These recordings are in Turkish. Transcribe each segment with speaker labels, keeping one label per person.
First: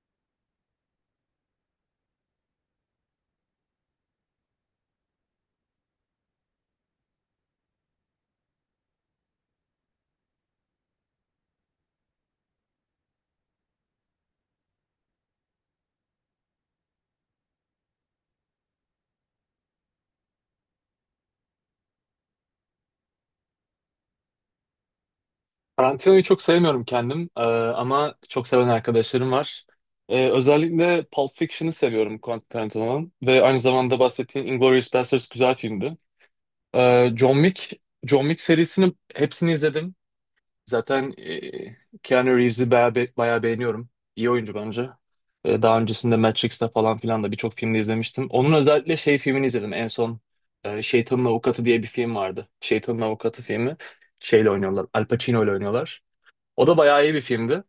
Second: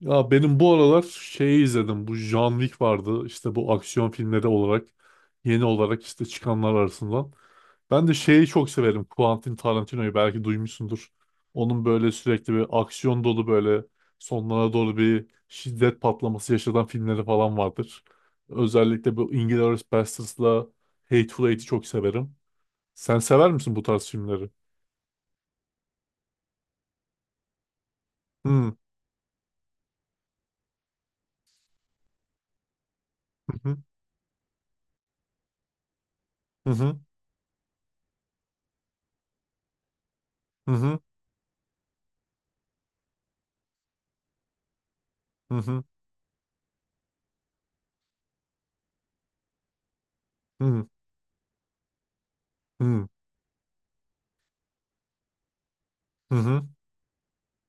Speaker 1: Ya benim bu aralar şeyi izledim. Bu John Wick vardı. İşte bu aksiyon filmleri olarak yeni olarak işte çıkanlar arasından. Ben de şeyi çok severim. Quentin Tarantino'yu belki duymuşsundur. Onun böyle sürekli bir aksiyon dolu böyle sonlara doğru bir şiddet patlaması yaşatan filmleri falan vardır. Özellikle bu Inglourious Basterds'la Hateful Eight'i çok severim. Sen sever misin bu tarz filmleri?
Speaker 2: Karantinayı çok sevmiyorum kendim ama çok seven
Speaker 1: Hı
Speaker 2: arkadaşlarım var. Özellikle Pulp Fiction'ı seviyorum Quentin Tarantino'nun ve
Speaker 1: hı,
Speaker 2: aynı
Speaker 1: hı
Speaker 2: zamanda bahsettiğin Inglourious Basterds güzel filmdi.
Speaker 1: hı, hı
Speaker 2: E, John Wick, John Wick serisini hepsini izledim.
Speaker 1: hı,
Speaker 2: Zaten Keanu Reeves'i bayağı, bayağı beğeniyorum. İyi oyuncu bence.
Speaker 1: hı
Speaker 2: Daha
Speaker 1: hı,
Speaker 2: öncesinde Matrix'te falan filan da birçok filmde izlemiştim. Onun özellikle şey filmini izledim en son.
Speaker 1: hı
Speaker 2: Şeytanın Avukatı diye bir film vardı. Şeytanın Avukatı filmi. Şeyle oynuyorlar. Al Pacino ile oynuyorlar.
Speaker 1: hı,
Speaker 2: O
Speaker 1: hı.
Speaker 2: da bayağı iyi bir filmdi.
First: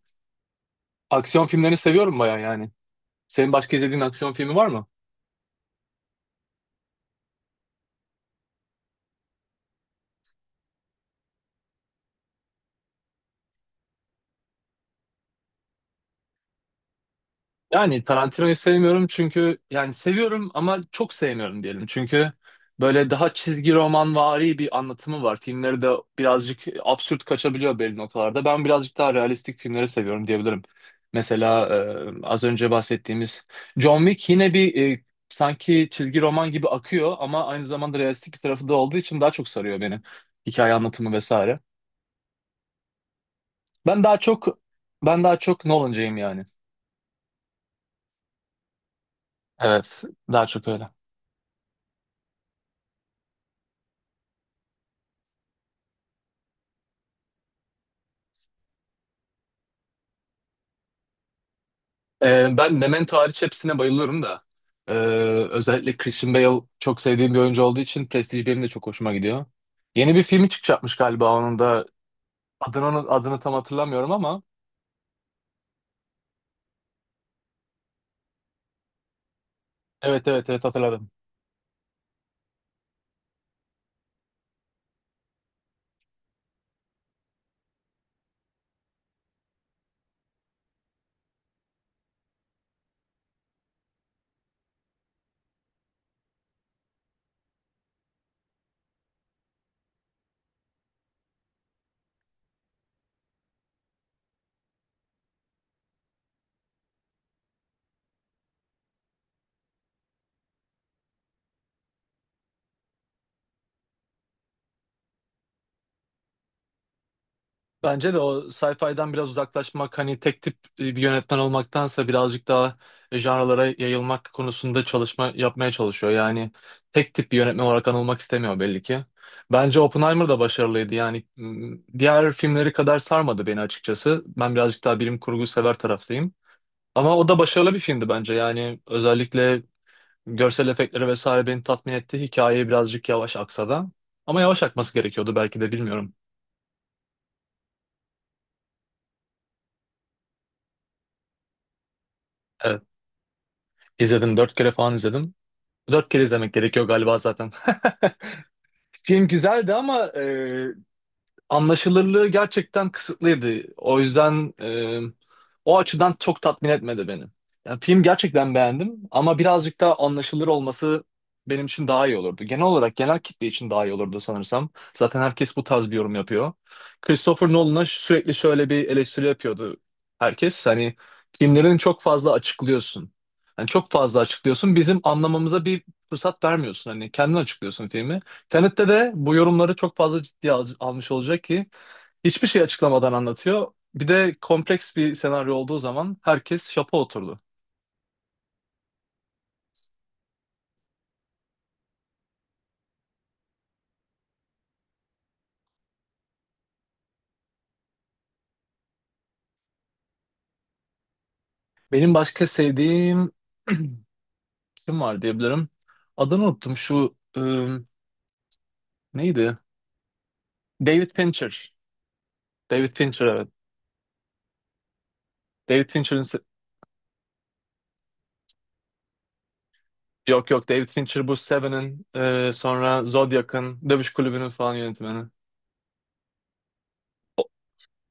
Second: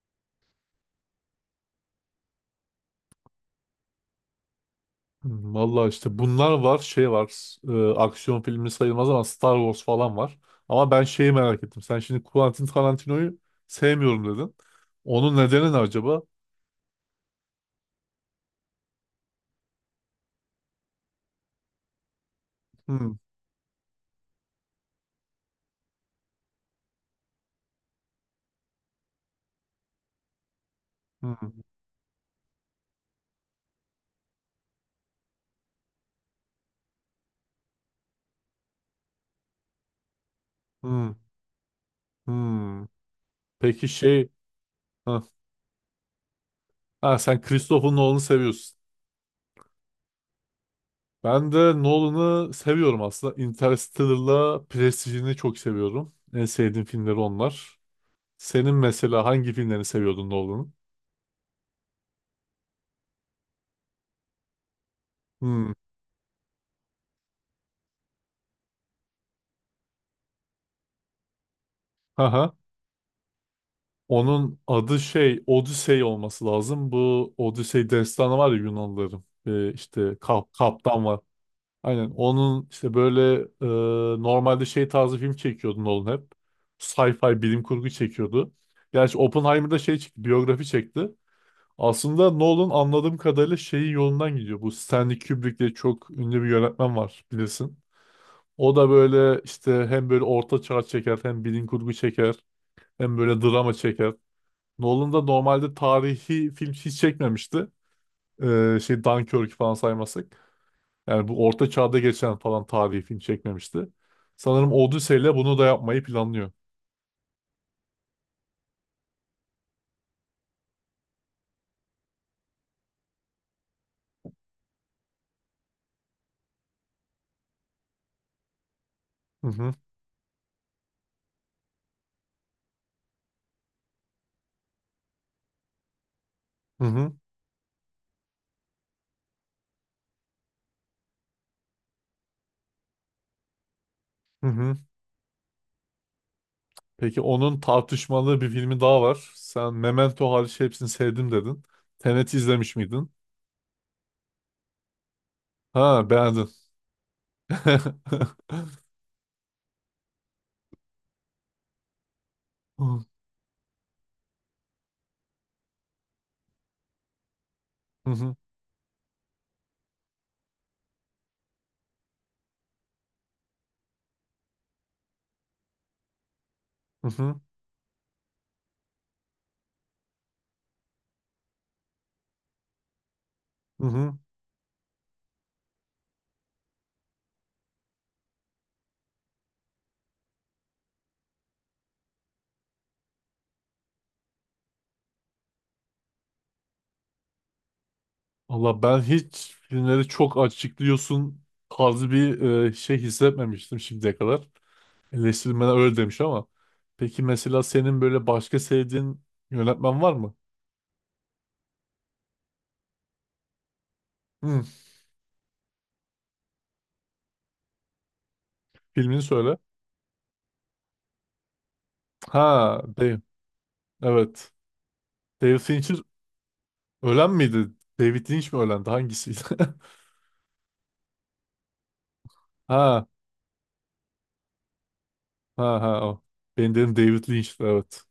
Speaker 2: Aksiyon filmlerini seviyorum bayağı yani. Senin başka izlediğin aksiyon filmi var mı?
Speaker 1: Vallahi işte bunlar var, şey var. Aksiyon filmi sayılmaz ama Star Wars falan var. Ama ben şeyi merak ettim. Sen şimdi Quentin Tarantino'yu sevmiyorum dedin. Onun nedeni ne acaba?
Speaker 2: Yani Tarantino'yu sevmiyorum çünkü yani seviyorum ama çok sevmiyorum diyelim. Çünkü böyle
Speaker 1: Hmm,
Speaker 2: daha çizgi romanvari bir anlatımı var. Filmleri de birazcık absürt kaçabiliyor belli noktalarda. Ben birazcık daha realistik filmleri seviyorum diyebilirim.
Speaker 1: hmm,
Speaker 2: Mesela az önce bahsettiğimiz John Wick yine bir sanki çizgi roman gibi akıyor ama aynı zamanda realistik bir tarafı da olduğu için daha çok sarıyor beni. Hikaye anlatımı
Speaker 1: hmm,
Speaker 2: vesaire.
Speaker 1: hmm. Peki
Speaker 2: Ben daha
Speaker 1: şey...
Speaker 2: çok
Speaker 1: Ha,
Speaker 2: ben daha çok Nolan'cıyım yani.
Speaker 1: ha, sen Christopher Nolan'ı seviyorsun.
Speaker 2: Evet, daha çok öyle.
Speaker 1: Ben de Nolan'ı seviyorum aslında. Interstellar'la Prestige'ini çok seviyorum. En sevdiğim filmleri onlar. Senin mesela hangi filmlerini seviyordun Nolan'ın?
Speaker 2: Ben Memento hariç hepsine bayılıyorum da. Ee,
Speaker 1: Hmm.
Speaker 2: Özellikle Christian Bale çok sevdiğim bir oyuncu olduğu için Prestige benim de çok hoşuma gidiyor. Yeni bir filmi çıkacakmış galiba onun da. Adını tam hatırlamıyorum ama.
Speaker 1: Onun adı şey Odisey olması lazım. Bu Odisey destanı var ya Yunanlıların. İşte
Speaker 2: Evet, evet,
Speaker 1: Kap,
Speaker 2: evet,
Speaker 1: Kaptan
Speaker 2: hatırladım.
Speaker 1: var. Aynen onun işte böyle e, normalde şey tarzı film çekiyordu Nolan hep. Sci-fi bilim kurgu çekiyordu. Gerçi Oppenheimer'da şey çekti, biyografi çekti. Aslında Nolan anladığım kadarıyla şeyin yolundan gidiyor. Bu Stanley Kubrick diye çok ünlü bir yönetmen var bilirsin. O da böyle işte hem böyle orta çağ çeker hem bilim kurgu çeker hem böyle drama çeker. Nolan da normalde tarihi film hiç çekmemişti. Şey Dunkirk'ü falan saymazsak. Yani bu orta çağda geçen falan tarihi film çekmemişti. Sanırım Odyssey ile bunu da yapmayı planlıyor.
Speaker 2: Bence de o sci-fi'den biraz uzaklaşmak hani tek tip bir yönetmen olmaktansa birazcık daha janralara yayılmak konusunda çalışma yapmaya çalışıyor. Yani tek tip bir yönetmen olarak anılmak istemiyor belli ki.
Speaker 1: Hı hı,
Speaker 2: Bence Oppenheimer da başarılıydı. Yani diğer filmleri kadar sarmadı beni açıkçası. Ben birazcık daha bilim kurgu sever taraftayım.
Speaker 1: hı hı,
Speaker 2: Ama o da başarılı bir filmdi bence. Yani özellikle görsel efektleri vesaire beni tatmin etti. Hikaye birazcık yavaş aksa da. Ama
Speaker 1: hı
Speaker 2: yavaş
Speaker 1: hı.
Speaker 2: akması gerekiyordu belki de bilmiyorum.
Speaker 1: Peki onun tartışmalı bir filmi daha var. Sen Memento hariç hepsini sevdim dedin. Tenet izlemiş
Speaker 2: Evet.
Speaker 1: miydin?
Speaker 2: İzledim dört kere falan izledim. Dört
Speaker 1: Ha,
Speaker 2: kere
Speaker 1: beğendin.
Speaker 2: izlemek gerekiyor galiba zaten. Film güzeldi ama anlaşılırlığı gerçekten
Speaker 1: Hı
Speaker 2: kısıtlıydı. O yüzden o açıdan çok tatmin etmedi beni. Ya, film
Speaker 1: hı,
Speaker 2: gerçekten beğendim ama birazcık daha anlaşılır olması benim için daha iyi olurdu. Genel olarak genel kitle için daha iyi olurdu sanırsam. Zaten herkes bu tarz bir yorum yapıyor.
Speaker 1: hı hı,
Speaker 2: Christopher Nolan'a sürekli şöyle bir eleştiri yapıyordu herkes. Hani filmlerini çok fazla açıklıyorsun. Yani
Speaker 1: hı
Speaker 2: çok
Speaker 1: hı.
Speaker 2: fazla açıklıyorsun. Bizim anlamamıza bir fırsat vermiyorsun. Hani kendin açıklıyorsun filmi. Tenet'te de bu yorumları çok fazla ciddiye almış olacak ki hiçbir şey açıklamadan anlatıyor. Bir de kompleks bir senaryo olduğu zaman herkes şapa oturdu.
Speaker 1: Valla ben hiç filmleri çok açıklıyorsun tarzı bir şey hissetmemiştim şimdiye kadar. Eleştirmenler öyle demiş ama. Peki mesela senin böyle başka sevdiğin yönetmen var mı?
Speaker 2: Benim başka sevdiğim
Speaker 1: Hmm,
Speaker 2: kim var diyebilirim. Adını unuttum şu
Speaker 1: Filmini söyle.
Speaker 2: neydi? David Fincher.
Speaker 1: Ha,
Speaker 2: David
Speaker 1: Dave.
Speaker 2: Fincher evet.
Speaker 1: Evet. David
Speaker 2: David
Speaker 1: Fincher
Speaker 2: Fincher'ın se-
Speaker 1: ölen miydi? David Lynch mi ölendi? Hangisiydi?
Speaker 2: Yok, yok, David Fincher bu Seven'in sonra
Speaker 1: Ha,
Speaker 2: Zodiac'ın Dövüş Kulübü'nün falan yönetmeni.
Speaker 1: ha, ha o. Ben dedim David Lynch'ti evet.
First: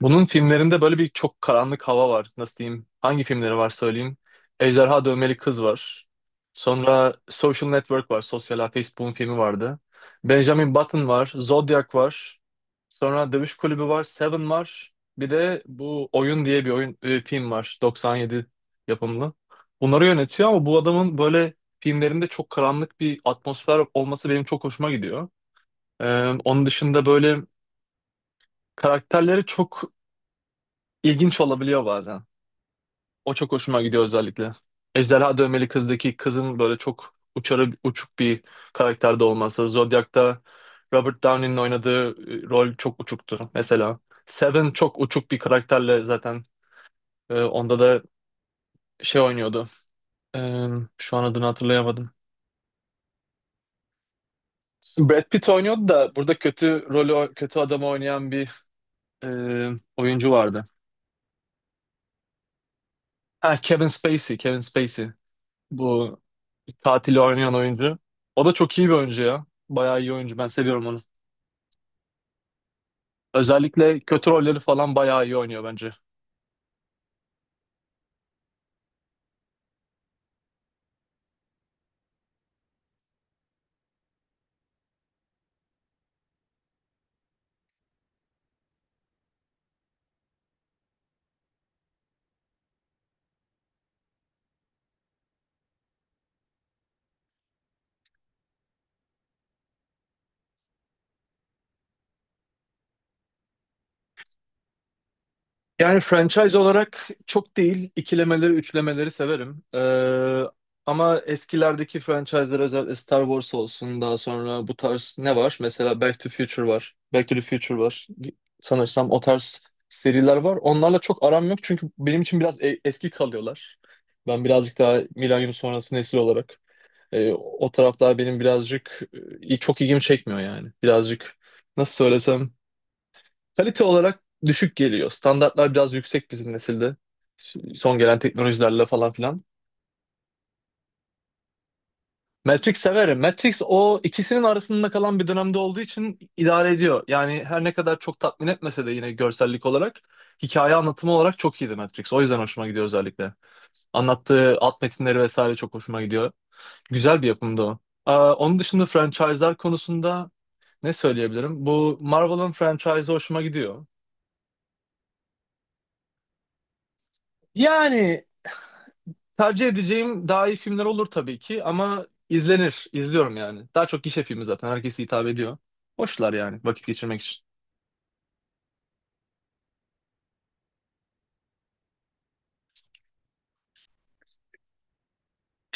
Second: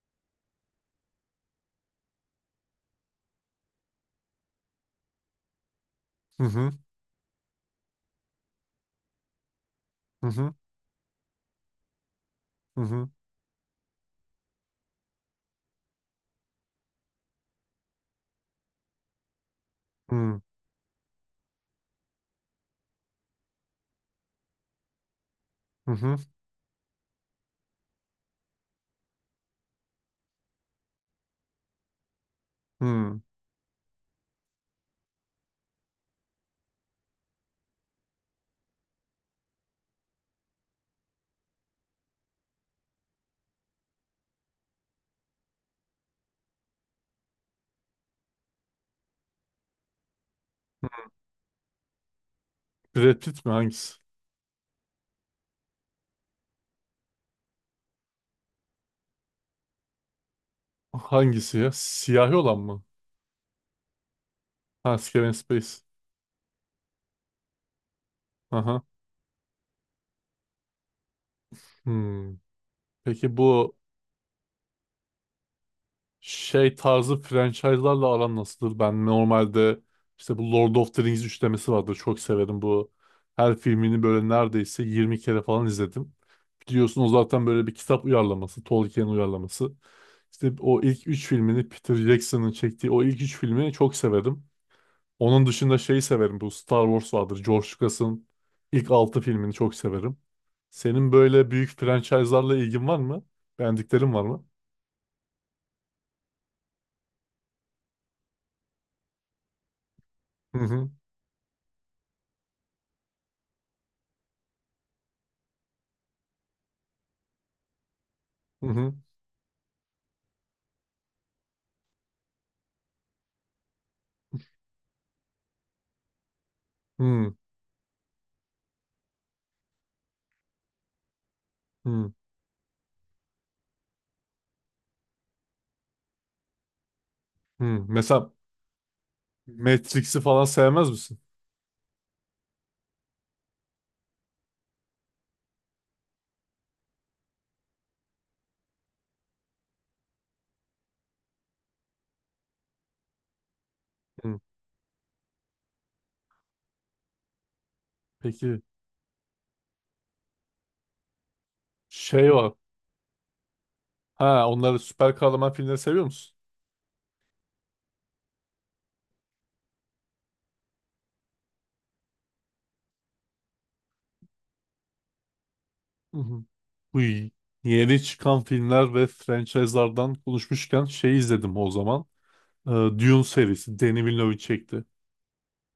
Speaker 2: Bunun filmlerinde böyle bir çok karanlık hava var. Nasıl diyeyim? Hangi filmleri var söyleyeyim. Ejderha Dövmeli Kız var.
Speaker 1: Hı hı,
Speaker 2: Sonra Social Network var. Sosyal Ağ Facebook'un filmi vardı.
Speaker 1: hı hı,
Speaker 2: Benjamin Button var. Zodiac var.
Speaker 1: hı hı,
Speaker 2: Sonra Dövüş Kulübü var. Seven var. Bir de bu Oyun diye bir oyun film var. 97 yapımlı. Bunları
Speaker 1: hı
Speaker 2: yönetiyor ama bu adamın böyle filmlerinde çok karanlık bir atmosfer olması benim çok hoşuma gidiyor.
Speaker 1: hı, hı.
Speaker 2: Ee, Onun dışında böyle karakterleri çok ilginç olabiliyor bazen.
Speaker 1: Hı.
Speaker 2: O çok hoşuma gidiyor özellikle. Ejderha Dövmeli Kız'daki kızın böyle çok uçarı uçuk bir karakterde olması. Zodiac'ta Robert Downey'nin oynadığı rol çok uçuktu mesela. Seven çok uçuk bir karakterle zaten onda da şey oynuyordu. E, Şu an adını hatırlayamadım.
Speaker 1: Brad Pitt mi hangisi?
Speaker 2: Brad Pitt oynuyordu da burada kötü rolü kötü adamı oynayan bir e, oyuncu vardı.
Speaker 1: Hangisi ya? Siyahi olan mı?
Speaker 2: Ha, Kevin Spacey, Kevin
Speaker 1: Ha,
Speaker 2: Spacey.
Speaker 1: Kevin Space.
Speaker 2: Bu katili oynayan oyuncu. O da çok
Speaker 1: Aha.
Speaker 2: iyi bir oyuncu ya. Bayağı iyi oyuncu. Ben seviyorum onu.
Speaker 1: Hmm. Peki bu
Speaker 2: Özellikle kötü rolleri falan bayağı iyi oynuyor bence.
Speaker 1: şey tarzı franchise'larla aran nasıldır? Ben normalde işte bu Lord of the Rings üçlemesi vardır. Çok severim bu. Her filmini böyle neredeyse 20 kere falan izledim. Biliyorsun o zaten böyle bir kitap uyarlaması. Tolkien uyarlaması. İşte o ilk üç filmini Peter Jackson'ın çektiği o ilk üç filmi çok severim. Onun dışında şeyi severim. Bu Star Wars vardır. George Lucas'ın ilk altı filmini çok severim. Senin böyle büyük franchise'larla ilgin var mı? Beğendiklerin var mı?
Speaker 2: Yani franchise olarak çok değil. İkilemeleri, üçlemeleri severim.
Speaker 1: Hı hı.
Speaker 2: Ama eskilerdeki franchise'lar özellikle Star Wars olsun. Daha sonra bu tarz ne var? Mesela Back to Future var. Back to the Future var.
Speaker 1: Hı hı.
Speaker 2: Sanırsam o tarz seriler var. Onlarla çok aram yok çünkü benim için biraz eski kalıyorlar. Ben birazcık daha milenyum sonrası nesil olarak.
Speaker 1: Hı.
Speaker 2: O taraflar benim birazcık çok ilgimi çekmiyor yani. Birazcık nasıl
Speaker 1: Hı,
Speaker 2: söylesem kalite olarak düşük geliyor. Standartlar biraz yüksek bizim nesilde.
Speaker 1: hı.
Speaker 2: Son gelen
Speaker 1: Mesela
Speaker 2: teknolojilerle falan filan.
Speaker 1: Matrix'i falan sevmez misin?
Speaker 2: Matrix severim. Matrix o ikisinin arasında kalan bir dönemde olduğu için idare ediyor. Yani her ne kadar çok tatmin etmese de yine görsellik olarak hikaye anlatımı olarak çok iyiydi Matrix. O yüzden hoşuma gidiyor özellikle.
Speaker 1: Hı.
Speaker 2: Anlattığı alt metinleri vesaire çok hoşuma gidiyor. Güzel bir yapımdı o. Onun
Speaker 1: Peki
Speaker 2: dışında franchise'lar konusunda ne söyleyebilirim? Bu
Speaker 1: şey var.
Speaker 2: Marvel'ın franchise hoşuma gidiyor.
Speaker 1: Ha, onları süper kahraman filmleri seviyor musun?
Speaker 2: Yani tercih edeceğim daha iyi filmler olur tabii ki ama izlenir, izliyorum yani. Daha çok gişe filmi zaten herkese hitap ediyor.
Speaker 1: Hı
Speaker 2: Hoşlar
Speaker 1: hı.
Speaker 2: yani vakit
Speaker 1: Bu
Speaker 2: geçirmek için.
Speaker 1: yeni çıkan filmler ve franchise'lardan konuşmuşken şey izledim o zaman. Dune serisi. Denis Villeneuve çekti.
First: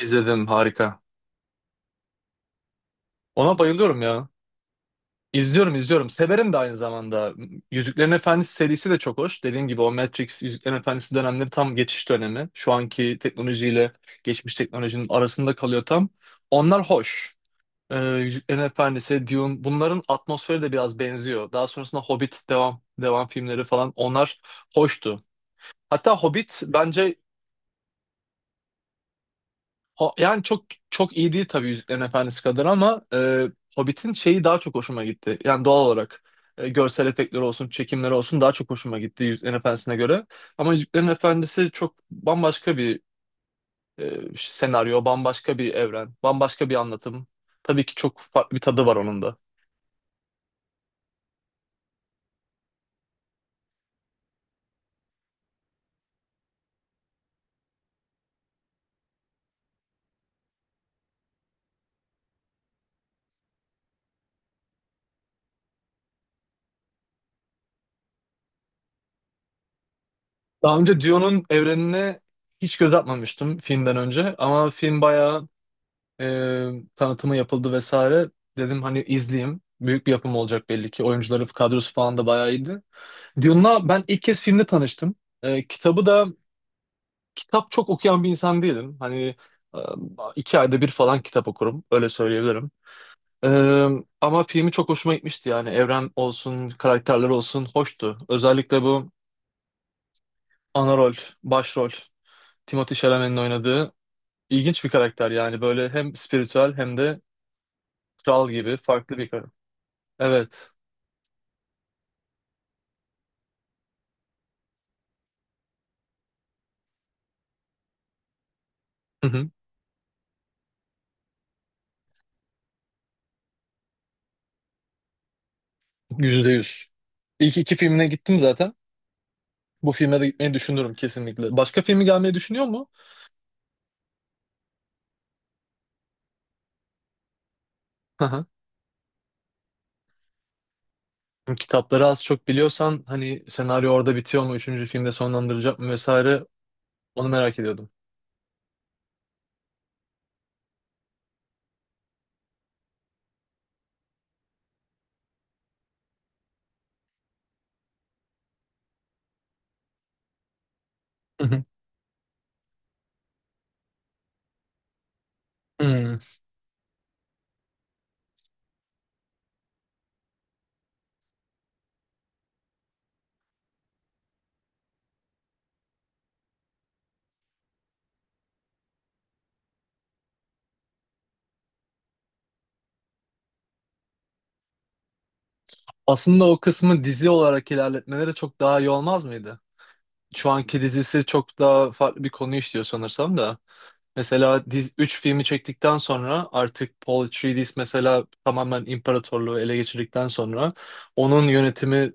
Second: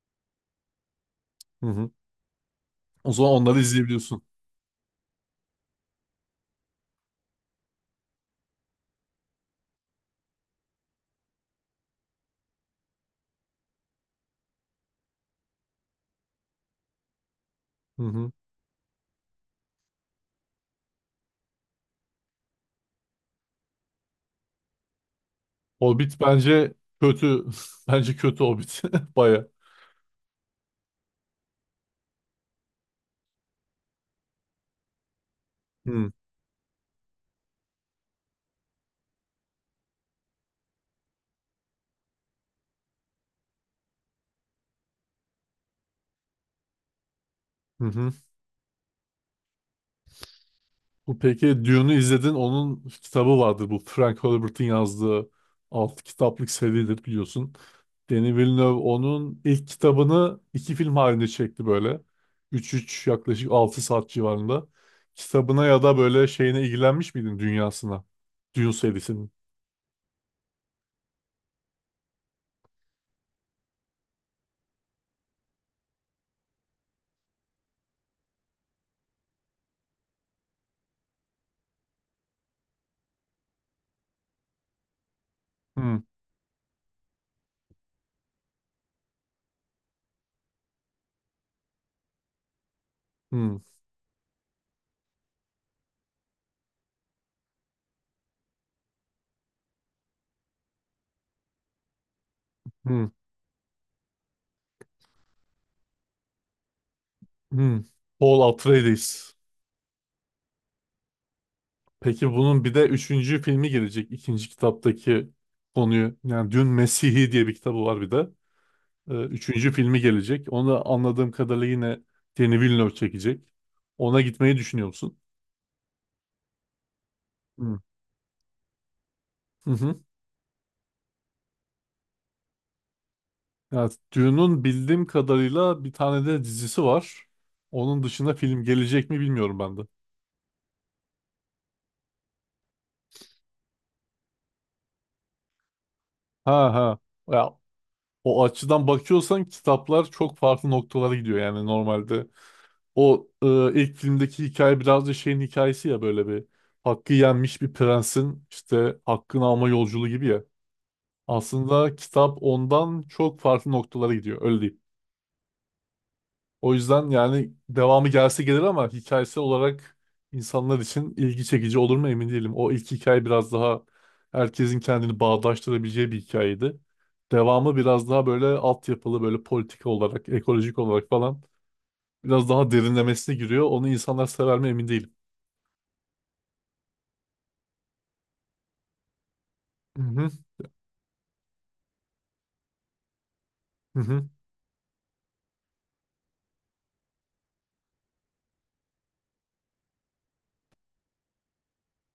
Speaker 2: İzledim, harika.
Speaker 1: Hı hı. O zaman
Speaker 2: Ona
Speaker 1: onları
Speaker 2: bayılıyorum
Speaker 1: izleyebiliyorsun.
Speaker 2: ya. İzliyorum izliyorum. Severim de aynı zamanda. Yüzüklerin Efendisi serisi de çok hoş. Dediğim gibi o Matrix Yüzüklerin Efendisi dönemleri tam geçiş dönemi. Şu anki teknolojiyle geçmiş teknolojinin arasında kalıyor tam. Onlar hoş.
Speaker 1: Hı hı.
Speaker 2: Yüzüklerin Efendisi, Dune bunların atmosferi de biraz benziyor. Daha sonrasında Hobbit devam devam filmleri falan onlar hoştu. Hatta
Speaker 1: Hobbit
Speaker 2: Hobbit
Speaker 1: bence
Speaker 2: bence
Speaker 1: kötü. Bence kötü Hobbit. Baya.
Speaker 2: yani çok çok iyi değil tabii Yüzüklerin Efendisi kadar ama Hobbit'in şeyi daha çok hoşuma gitti. Yani doğal
Speaker 1: Hı
Speaker 2: olarak görsel efektleri olsun, çekimleri olsun daha çok hoşuma gitti Yüzüklerin Efendisi'ne göre. Ama Yüzüklerin Efendisi çok bambaşka bir senaryo, bambaşka bir evren, bambaşka bir anlatım.
Speaker 1: hı.
Speaker 2: Tabii ki
Speaker 1: Hı.
Speaker 2: çok farklı bir tadı var onun da.
Speaker 1: Bu peki Dune'u izledin. Onun kitabı vardır. Bu Frank Herbert'in yazdığı 6 kitaplık seridir biliyorsun. Denis Villeneuve onun ilk kitabını iki film halinde çekti böyle. Üç yaklaşık 6 saat civarında. Kitabına ya da böyle şeyine ilgilenmiş miydin dünyasına? Dune serisinin.
Speaker 2: Daha önce Dune'un evrenine hiç göz atmamıştım filmden önce ama film bayağı e, tanıtımı yapıldı vesaire. Dedim hani izleyeyim. Büyük bir yapım olacak belli ki. Oyuncuları kadrosu falan da bayağı iyiydi. Dune'la ben ilk kez filmde tanıştım.
Speaker 1: Hmm,
Speaker 2: Kitabı da kitap çok okuyan bir insan değilim. Hani e, 2 ayda bir falan kitap okurum. Öyle söyleyebilirim. E,
Speaker 1: hmm,
Speaker 2: Ama filmi çok hoşuma gitmişti yani. Evren olsun, karakterler olsun hoştu. Özellikle bu ana rol, başrol. Timothée
Speaker 1: hmm,
Speaker 2: Chalamet'in oynadığı İlginç bir karakter yani böyle hem spiritüel hem de
Speaker 1: hmm. Paul
Speaker 2: kral gibi farklı bir
Speaker 1: Atreides.
Speaker 2: karakter. Evet.
Speaker 1: Peki bunun bir de üçüncü filmi gelecek. İkinci kitaptaki konuyu. Yani Dün Mesih'i diye bir kitabı var bir de.
Speaker 2: Hı hı.
Speaker 1: Üçüncü filmi gelecek. Onu da anladığım kadarıyla yine Denis Villeneuve çekecek. Ona gitmeyi düşünüyor musun?
Speaker 2: %100. İlk iki
Speaker 1: Hı.
Speaker 2: filmine gittim zaten.
Speaker 1: Hı
Speaker 2: Bu
Speaker 1: hı.
Speaker 2: filme de gitmeyi düşünürüm kesinlikle. Başka filmi gelmeyi düşünüyor mu?
Speaker 1: Yani Dune'un bildiğim kadarıyla bir tane de dizisi var. Onun
Speaker 2: Hı
Speaker 1: dışında
Speaker 2: hı.
Speaker 1: film gelecek mi bilmiyorum ben de.
Speaker 2: Kitapları az çok biliyorsan hani senaryo orada bitiyor mu? Üçüncü filmde sonlandıracak mı vesaire
Speaker 1: Ha, ha.
Speaker 2: onu
Speaker 1: Ya,
Speaker 2: merak ediyordum.
Speaker 1: o açıdan bakıyorsan kitaplar çok farklı noktalara gidiyor yani normalde. O ilk filmdeki hikaye biraz da şeyin hikayesi ya, böyle bir hakkı yenmiş bir prensin işte hakkını alma yolculuğu gibi ya.
Speaker 2: Hı hı.
Speaker 1: Aslında kitap ondan çok farklı noktalara gidiyor öyle diyeyim.
Speaker 2: Hmm.
Speaker 1: O yüzden yani devamı gelse gelir ama hikayesi olarak insanlar için ilgi çekici olur mu emin değilim. O ilk hikaye biraz daha herkesin kendini bağdaştırabileceği bir hikayeydi. Devamı biraz daha böyle altyapılı, böyle politik olarak, ekolojik olarak falan biraz daha derinlemesine giriyor. Onu insanlar sever mi emin değilim.
Speaker 2: Aslında o kısmı dizi olarak ilerletmeleri çok daha iyi olmaz mıydı?
Speaker 1: Hı hı,
Speaker 2: Şu anki dizisi çok daha farklı bir konu işliyor sanırsam da.
Speaker 1: hı hı,
Speaker 2: Mesela diz 3 filmi çektikten sonra artık Paul Atreides mesela tamamen imparatorluğu ele geçirdikten sonra onun yönetimi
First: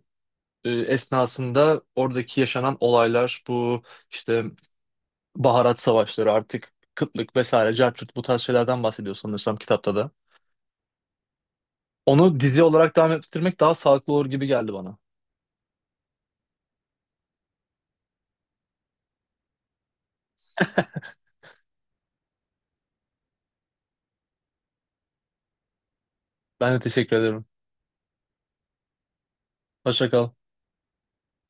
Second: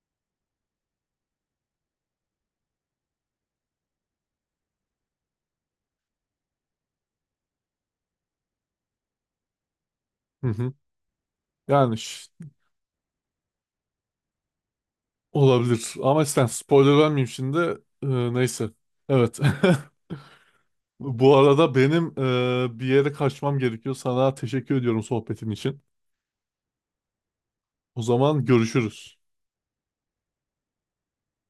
Speaker 2: esnasında oradaki yaşanan olaylar bu işte baharat savaşları artık kıtlık vesaire cartçut bu tarz şeylerden bahsediyor sanırsam kitapta da.
Speaker 1: hı hı. Yani
Speaker 2: Onu dizi olarak devam ettirmek daha sağlıklı olur gibi geldi bana.
Speaker 1: olabilir ama sen spoiler vermeyeyim şimdi. Neyse. Evet. Bu arada benim bir yere kaçmam gerekiyor. Sana teşekkür ediyorum sohbetin için.
Speaker 2: Ben de teşekkür ederim.
Speaker 1: O zaman görüşürüz.
Speaker 2: Hoşça kal.